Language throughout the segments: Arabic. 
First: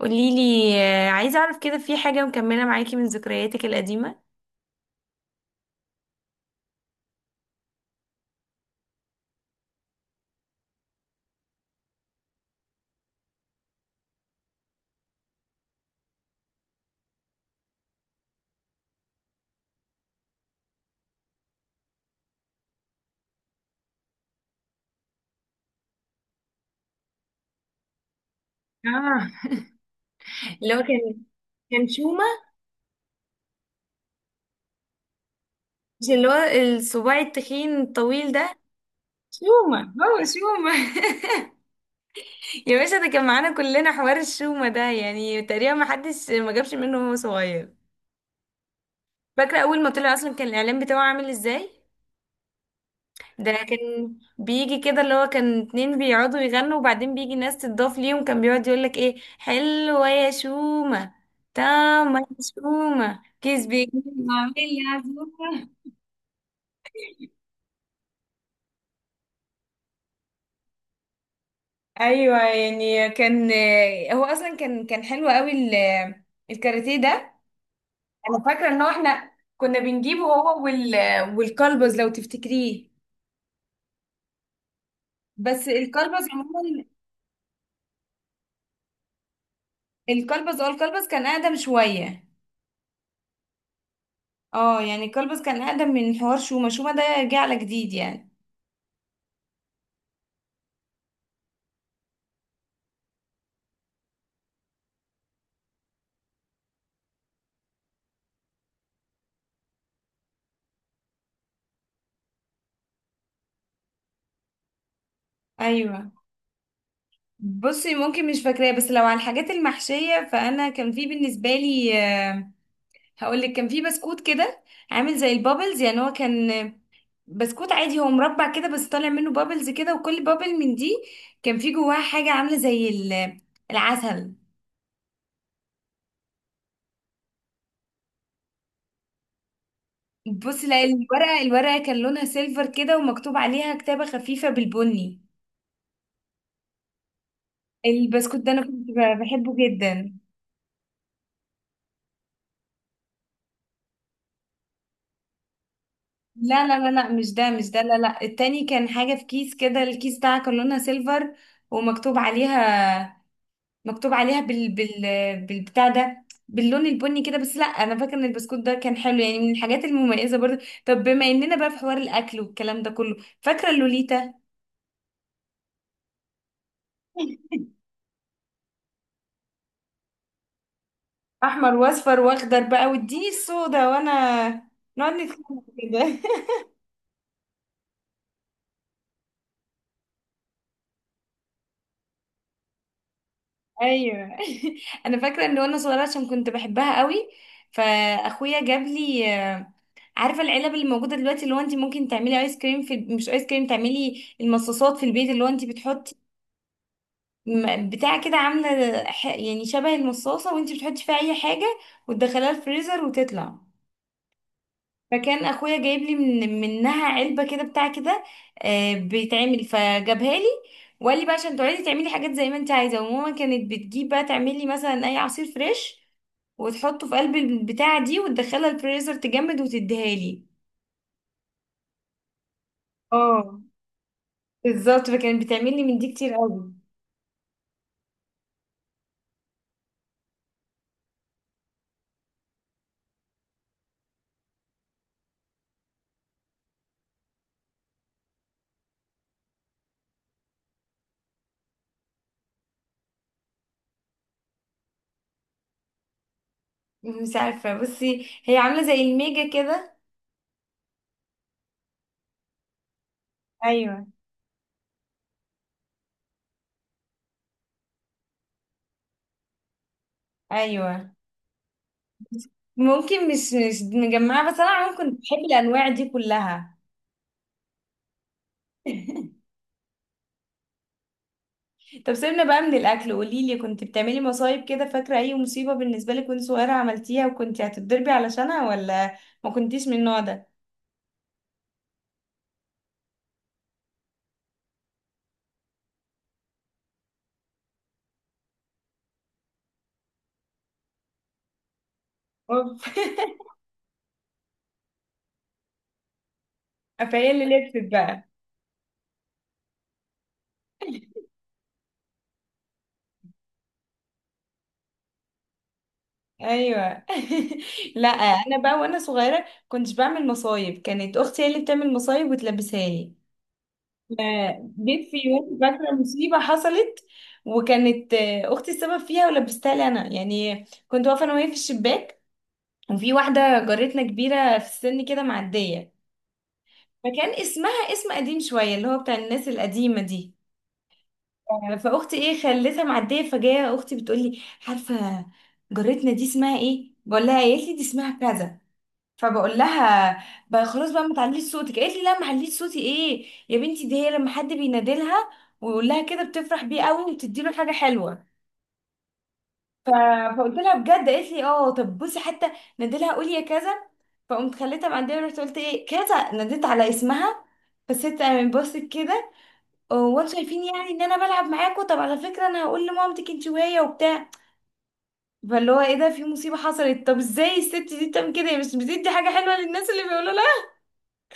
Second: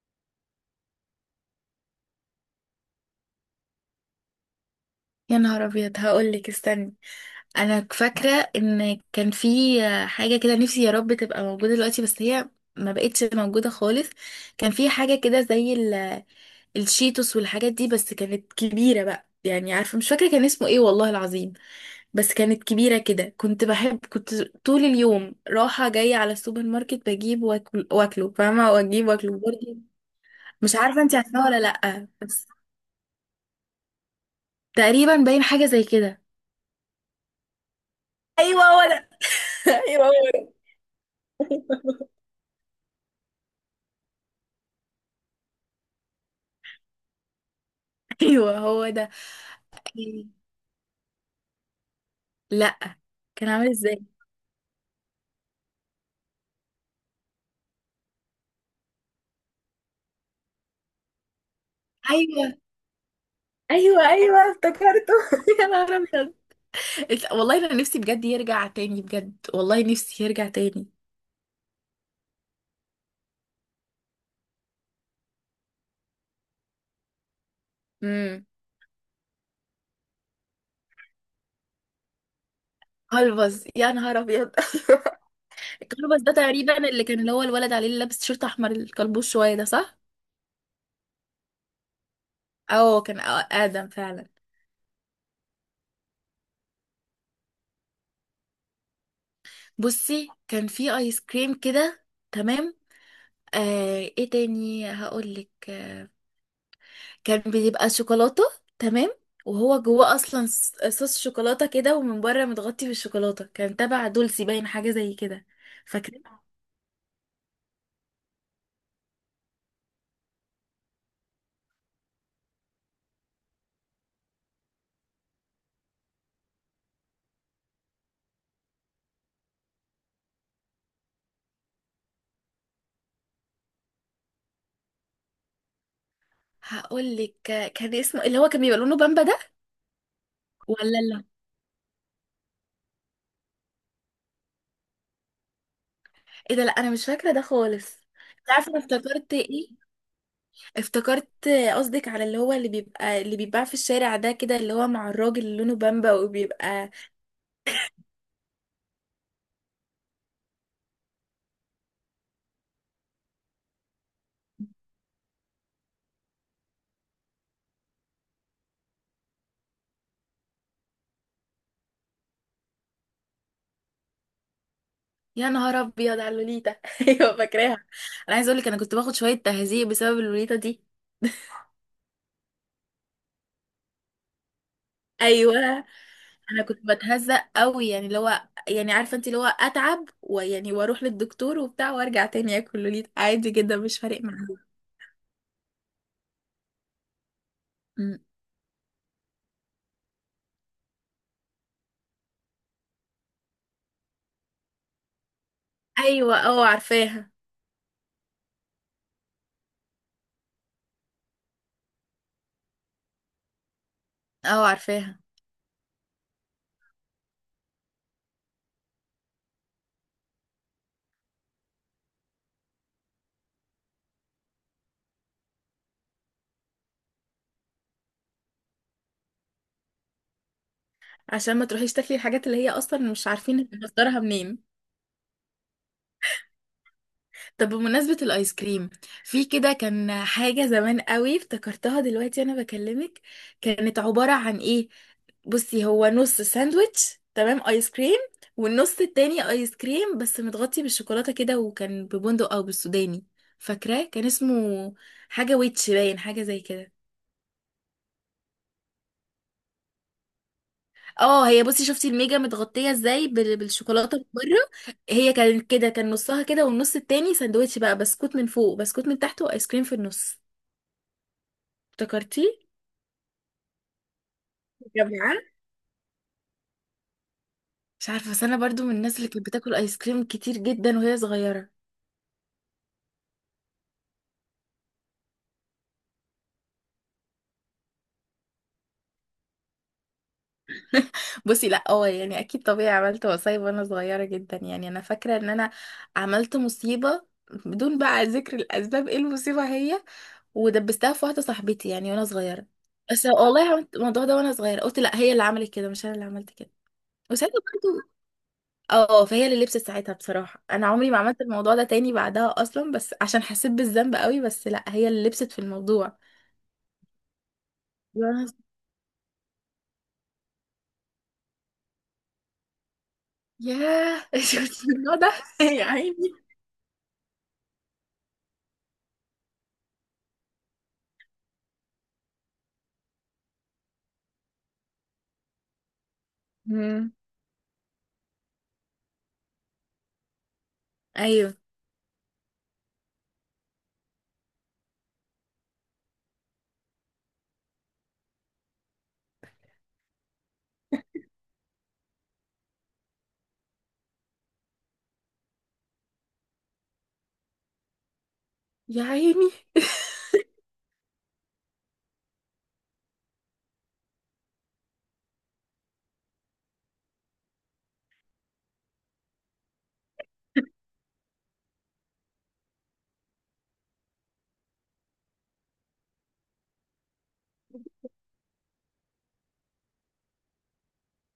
قوليلي آه، عايزة أعرف كده في حاجة مكملة معاكي من ذكرياتك القديمة. يا نهار ابيض، هقولك استني. انا فاكره ان كان في حاجه كده، نفسي يا رب تبقى موجوده دلوقتي، بس هي ما بقتش موجوده خالص. كان في حاجه كده زي الشيتوس والحاجات دي، بس كانت كبيره بقى. يعني عارفه، مش فاكره كان اسمه ايه والله العظيم. بس كانت كبيره كده، كنت طول اليوم رايحه جايه على السوبر ماركت، بجيب واكل واكله فاهمه، واجيب اه، واكله برضه. اللي مش هو عارفه انت كان عارفه ولا كان لا، شومة. بس تقريبا باين حاجه زي مش كده. اللي هو الصباع التخين الطويل ده؟ ايوه هو ده. شومة، ايوه هو هو ده. شومة. يا باشا ده كان معانا كلنا حوار الشومة ده، يعني تقريبا ما حدش ما جابش منه وهو صغير. ايوه هو ده. فاكرة أول ما طلع إيه؟ أصلا كان الإعلان بتاعه عامل إزاي؟ لا. كان ده عامل ازاي؟ كان بيجي كده اللي هو كان اتنين بيقعدوا يغنوا وبعدين بيجي ناس تضاف ليهم، كان بيقعد يقولك ايه، حلوة يا شومة، تامة يا ايوه شومة، كيس بيجي، ايوه ايوه عامل افتكرته. يا عزومة. نهار ابيض. والله انا نفسي بجد يرجع تاني، بجد والله نفسي يرجع تاني. ايوه يعني كان، هو اصلا كان حلو قوي ال- الكاراتيه ده. انا امم. فاكره ان هو احنا كنا بنجيبه هو وال والكلبز، لو تفتكريه. كلبز؟ يا نهار ابيض. ايوه. بس الكلبز الكلبز ده عموما، تقريبا اللي كان، اللي هو الولد عليه اللي لابس تيشيرت احمر، الكلبوش شويه ده، صح. الكلبز، اه الكلبز كان اقدم شويه. اه، كان ادم فعلا. اه يعني كلبز كان اقدم من حوار شومة، شومة ده جه على جديد يعني. بصي كان في ايس كريم كده. تمام. آه، ايه تاني هقول لك؟ كان بيبقى شوكولاتة. تمام. وهو جواه اصلا صوص شوكولاتة كده، ومن بره متغطي بالشوكولاتة. كان تبع دولسي باين حاجة زي كده. ايوه، فاكرة. بصي ممكن مش فاكراه، بس لو على الحاجات المحشية فانا كان في بالنسبة لي آه، هقولك كان في بسكوت كده عامل زي البابلز، يعني هو كان بسكوت عادي، هو مربع كده بس طالع منه بابلز كده، وكل بابل من دي كان في جواها حاجة عاملة زي ال- العسل. هقول لك، كان اسمه اللي هو كان بيبقى لونه بامبا ده. بصي لا، ولا لا، الورقة، الورقة كان لونها سيلفر كده ومكتوب عليها كتابة خفيفة بالبني. ايه ده؟ لا انا مش فاكرة ده خالص. البسكوت انت ده انا عارفة أنا كنت افتكرت بحبه ايه؟ جدا. افتكرت، قصدك على اللي هو اللي بيبقى اللي بيتباع في الشارع ده كده، اللي هو مع الراجل اللي لونه بامبا لا لا لا وبيبقى. لا مش ده، مش ده، لا لا، التاني كان حاجة في كيس كده، الكيس بتاعها كان لونها سيلفر ومكتوب عليها، مكتوب عليها بال بالبتاع ده باللون البني كده. بس لا انا فاكره ان البسكوت ده كان حلو، يعني من الحاجات المميزه برضه. طب بما اننا بقى في حوار الاكل والكلام ده كله، فاكره اللوليتا؟ يا نهار ابيض على اللوليتا. ايوه فاكراها. انا عايزه اقول لك انا كنت باخد شويه تهزيق بسبب اللوليتا دي. احمر واصفر واخضر بقى، واديني السودا، وانا نقعد نتكلم ايوه. كده. انا كنت بتهزق قوي، يعني اللي هو، يعني عارفه انت، اللي هو اتعب ويعني واروح للدكتور وبتاع، وارجع تاني اكل لوليت عادي جدا مش فارق ايوه. معايا. انا فاكره ان وانا صغيره، عشان كنت بحبها قوي، أمم. فاخويا جاب لي، عارفه العلب اللي موجوده دلوقتي، اللي هو انت ممكن تعملي ايس كريم في، مش ايس كريم، تعملي المصاصات في البيت، اللي هو انت بتحطي ايوه اه عارفاها. بتاع كده، عامله يعني شبه المصاصه، وانت بتحطي فيها اي حاجه وتدخليها الفريزر وتطلع. اه عارفاها. فكان اخويا جايب لي منها علبه كده، بتاع كده آه، بيتعمل، فجابها لي وقال لي بقى عشان تقعدي تعملي حاجات زي ما انت عايزه. وماما كانت بتجيب بقى تعملي مثلا اي عصير فريش وتحطه في قلب البتاعه دي وتدخلها الفريزر تجمد وتديها لي. عشان ما تروحيش تاكلي الحاجات اللي هي اصلا مش اه عارفين مصدرها منين. بالظبط، فكانت بتعمل لي من دي كتير قوي. طب بمناسبة الآيس كريم، في كده كان حاجة زمان قوي افتكرتها دلوقتي أنا بكلمك. كانت عبارة عن إيه؟ بصي، هو نص ساندويتش تمام آيس كريم، والنص التاني آيس كريم بس متغطي بالشوكولاتة كده، وكان ببندق أو بالسوداني. فاكراه كان اسمه حاجة ويتش باين حاجة زي كده. مش عارفه، بصي هي عامله زي الميجا كده. اه، هي بصي، شفتي الميجا متغطية ازاي ايوه، بالشوكولاتة من بره؟ هي كانت كده، كان نصها كده، والنص التاني ساندويتش بقى، بسكوت من فوق بسكوت من تحت وآيس كريم في النص. ايوه. افتكرتي؟ ممكن مش مجمعه، بس انا عموما يا كنت بحب جماعة الانواع دي كلها. مش عارفه، بس انا برضو من الناس اللي كانت بتاكل ايس كريم كتير جدا وهي صغيره. طب سيبنا بقى من الاكل، قولي لي كنت بتعملي مصايب كده؟ فاكره اي مصيبه بالنسبه لك وانت صغيره عملتيها وكنت هتتضربي علشانها، ولا ما كنتيش من النوع ده؟ بصي لا، اه يعني اكيد طبيعي عملت مصايب وانا صغيره جدا. يعني انا فاكره ان انا عملت مصيبه، بدون بقى ذكر الاسباب ايه المصيبه هي، ودبستها في واحده صاحبتي يعني وانا صغيره. اوف. بس والله عملت الموضوع ده وانا صغيره، قلت لا هي اللي عملت كده مش انا اللي عملت كده. فهي اللي وساعتها لبست برضو، بقى. اه فهي اللي لبست ساعتها. بصراحه انا عمري ما عملت الموضوع ده تاني بعدها اصلا، بس عشان حسيت بالذنب قوي. بس لا هي اللي لبست في الموضوع. ايوه. لا انا بقى وانا صغيره كنتش بعمل مصايب، كانت اختي هي اللي بتعمل مصايب وتلبسها لي. ياه. آه، شفت جيت النوع في ده. يوم يا فاكرة عيني. مصيبة حصلت، وكانت آه، أختي السبب فيها ولبستها لي أنا. يعني كنت واقفة أنا وهي في الشباك، وفي واحدة جارتنا كبيرة في السن كده معدية، مم. فكان اسمها اسم قديم شوية اللي هو بتاع الناس القديمة دي. ايوه. آه، فأختي إيه خلتها معدية، فجاية أختي بتقولي، عارفة جارتنا دي اسمها إيه؟ بقول لها، قالت لي دي اسمها كذا. فبقول لها، بقى خلاص بقى ما تعليش صوتك، قالت لي لا ما عليش صوتي ايه يا بنتي، دي هي لما حد بينادلها ويقول لها كده بتفرح بيه قوي وتدي له حاجه حلوه. يا عيني. ف- فقلت لها بجد؟ قالت لي اه، طب بصي حتى نادلها قولي يا كذا. فقمت خليتها معديه ورحت قلت ايه كذا، ناديت على اسمها، فالست قامت بصت كده، هو انتوا شايفين يعني ان انا بلعب معاكوا؟ طب على فكره انا هقول لمامتك انت وهي وبتاع. فاللي هو ايه ده، في مصيبه حصلت، طب ازاي الست دي بتعمل كده، هي مش بتدي حاجه حلوه للناس اللي بيقولوا؟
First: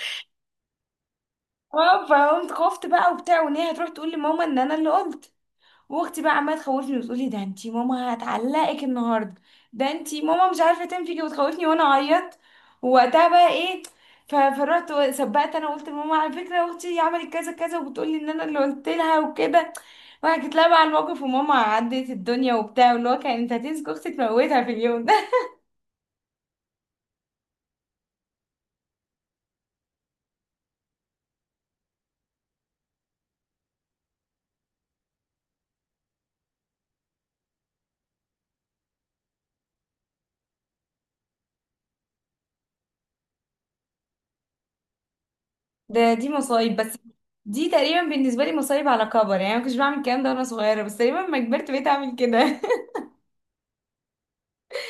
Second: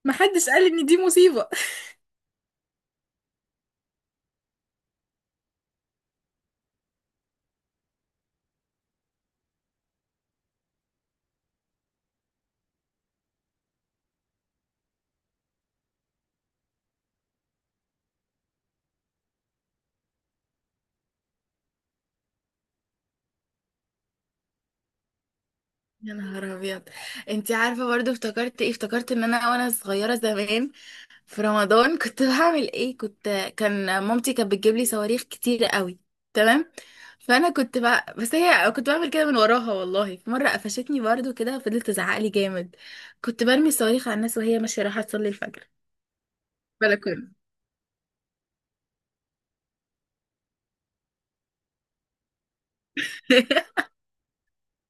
محدش قال ان دي مصيبة. اه، فقمت خفت بقى وبتاع، وان هي هتروح تقول لماما ان انا اللي قلت. واختي بقى عماله تخوفني وتقولي ده انتي ماما هتعلقك النهارده، ده انتي ماما مش عارفه تنفيكي، وتخوفني وانا اعيط. ووقتها بقى ايه، فرحت سبقت انا قلت لماما، على فكره اختي عملت كذا كذا وبتقولي ان انا اللي قلت لها وكده، وحكيت لها بقى على الموقف، وماما عدت الدنيا وبتاع، واللي هو كانت هتمسك اختي تموتها في اليوم ده. يا نهار ابيض. انتي عارفة برضو افتكرت ايه؟ افتكرت ان انا وانا صغيرة زمان في رمضان كنت بعمل ايه. كنت، كان مامتي كانت بتجيب لي صواريخ كتير قوي، تمام، فانا كنت بقى، بس هي كنت بعمل كده من وراها. والله في مرة قفشتني برضو كده، فضلت تزعق لي جامد. كنت برمي الصواريخ على الناس وهي ماشية رايحة تصلي الفجر. ده دي مصايب بس، بلكونة. دي تقريبا بالنسبة لي مصايب على كبر، يعني أنا ما كنتش بعمل الكلام ده وأنا صغيرة، بس تقريبا لما كبرت بقيت أعمل كده.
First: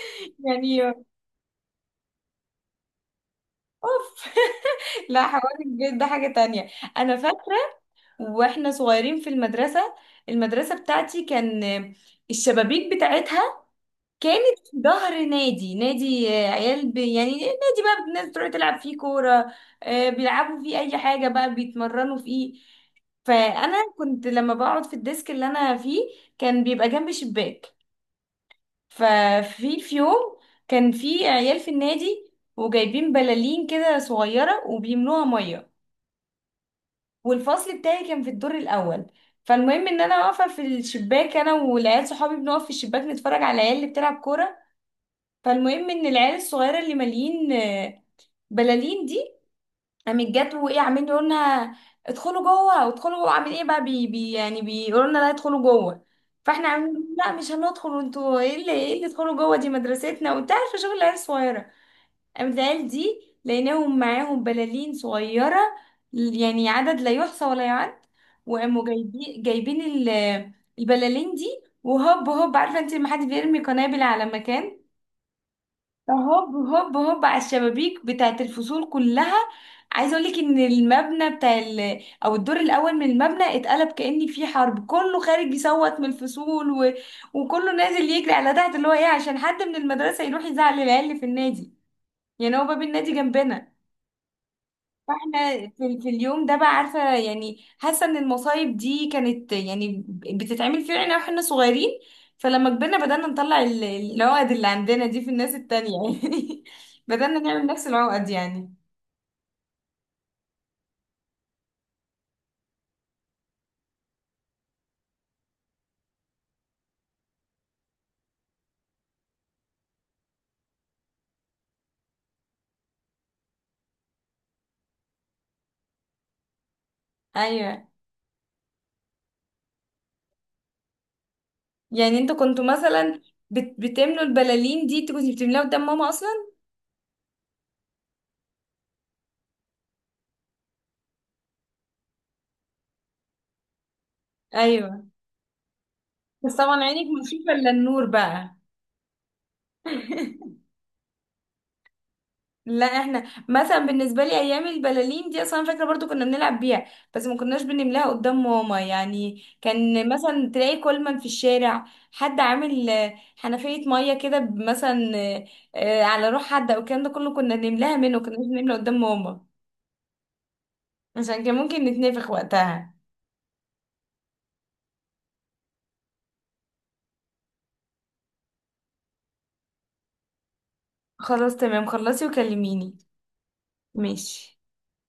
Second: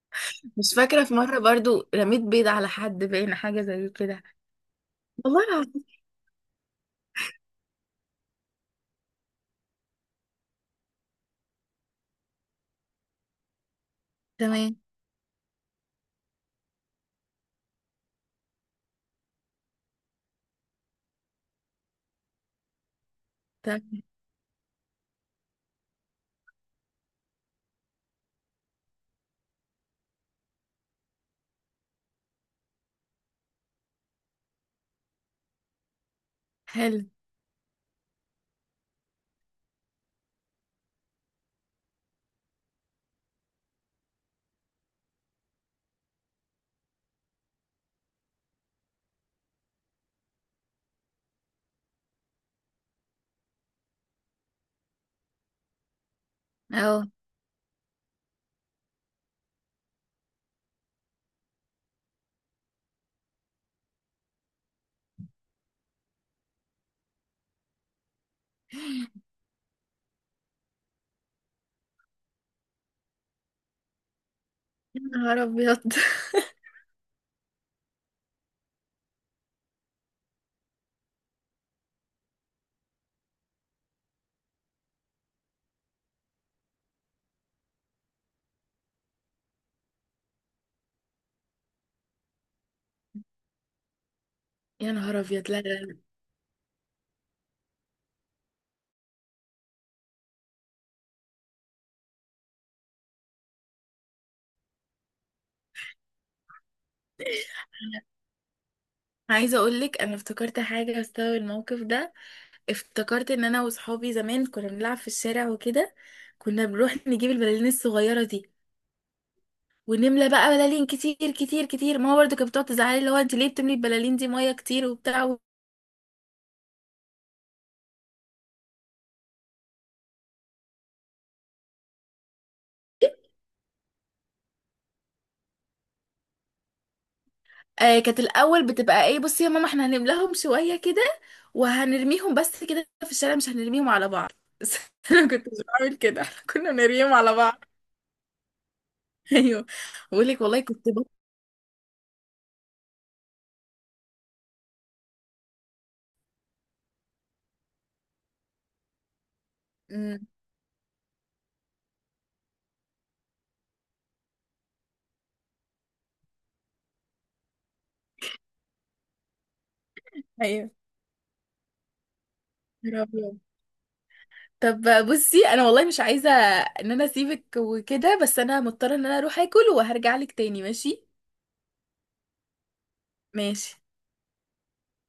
مش يعني. فاكرة، في مرة برضو رميت بيض على حد باين حاجة زي كده. أوف. لا والله حوار العظيم. البيت ده حاجة تانية. أنا فاكرة وإحنا صغيرين في المدرسة، المدرسة بتاعتي كان الشبابيك بتاعتها كانت تمام. في ظهر نادي، نادي آه، عيال ب... يعني نادي بقى الناس تروح تلعب فيه كورة، آه، بيلعبوا فيه أي حاجة بقى، بيتمرنوا فيه. فأنا تمام. كنت لما بقعد في الديسك اللي أنا فيه كان بيبقى جنب شباك. في يوم كان في عيال في النادي وجايبين بلالين كده صغيرة وبيملوها مية، حلو. والفصل بتاعي كان في الدور الأول. فالمهم ان انا واقفه في الشباك انا والعيال صحابي بنقف في الشباك نتفرج على العيال اللي بتلعب كوره. فالمهم ان العيال الصغيره اللي مالين آه، بلالين دي، قامت جت وايه عاملين يقولوا لنا ادخلوا جوه، وادخلوا جوه، عامل ايه بقى بي بي، يعني بيقولوا لنا لا ادخلوا جوه. فاحنا اه. عاملين لا مش هندخل، وانتوا ايه اللي، ايه اللي ادخلوا جوه، دي مدرستنا، وانت عارفه شغل العيال الصغيره. قامت العيال دي لقيناهم معاهم بلالين صغيره، يعني عدد لا يحصى ولا يعد، وقاموا جايبين ال- البلالين دي، وهوب هوب، عارفه انت لما حد بيرمي قنابل على مكان، يا نهار ابيض. هوب هوب هوب على الشبابيك بتاعت الفصول كلها. عايزه اقول لك ان المبنى بتاع ال... او الدور الاول من المبنى اتقلب كأن في حرب، كله خارج يصوت من الفصول و... وكله نازل يجري على تحت، اللي هو ايه عشان حد من المدرسه يروح يزعل العيال اللي في النادي، يعني هو باب النادي جنبنا. يا نهار ابيض، لا فاحنا لا لا. في اليوم ده بقى، عارفه يعني، حاسه ان المصايب دي كانت يعني بتتعمل فينا احنا واحنا صغيرين، فلما كبرنا بدأنا نطلع ال- العقد اللي عندنا دي في الناس التانية، يعني بدأنا نعمل نفس العقد يعني. أنا عايزة اقولك انا افتكرت حاجة بسبب الموقف ده. افتكرت ان انا وصحابي زمان كنا بنلعب في الشارع وكده، كنا بنروح نجيب البلالين الصغيرة دي، ونملى بقى بلالين كتير كتير كتير. ماما برضو كانت بتقعد تزعلي، اللي هو انت ليه بتملي البلالين دي مية كتير وبتاع. ايوه، يعني انتوا كنتوا مثلا بتملوا البلالين دي، انتوا كنتوا بتملاها قدام ماما اصلا؟ آه كانت الاول بتبقى ايه، بصي يا ماما احنا هنملاهم شويه كده وهنرميهم بس كده في الشارع، مش هنرميهم على بعض. بس ايوه، انا كنت مش بعمل كده. احنا بس كنا طبعا عينك بنرميهم مش على شايفه بعض. الا النور بقى. ايوه. بقول لك والله كنت بط... لا احنا، مثلا بالنسبه لي ايام البلالين دي اصلا فاكره برضو كنا بنلعب بيها، بس ما كناش بنملاها قدام ماما. يعني كان أمم، مثلا تلاقي كولمان في الشارع، حد عامل آه، حنفيه ميه كده، ب- مثلا آه، آه، على روح حد، او الكلام ده كله كنا بنملاها منه، كنا بنملى قدام ماما ايوه. عشان كان ممكن نتنفخ وقتها. يا رب. طب بصي انا والله مش عايزه ان انا اسيبك وكده، بس انا مضطره ان انا اروح اكل، وهرجع لك تاني ماشي؟ خلاص تمام، خلصي وكلميني. ماشي. ماشي.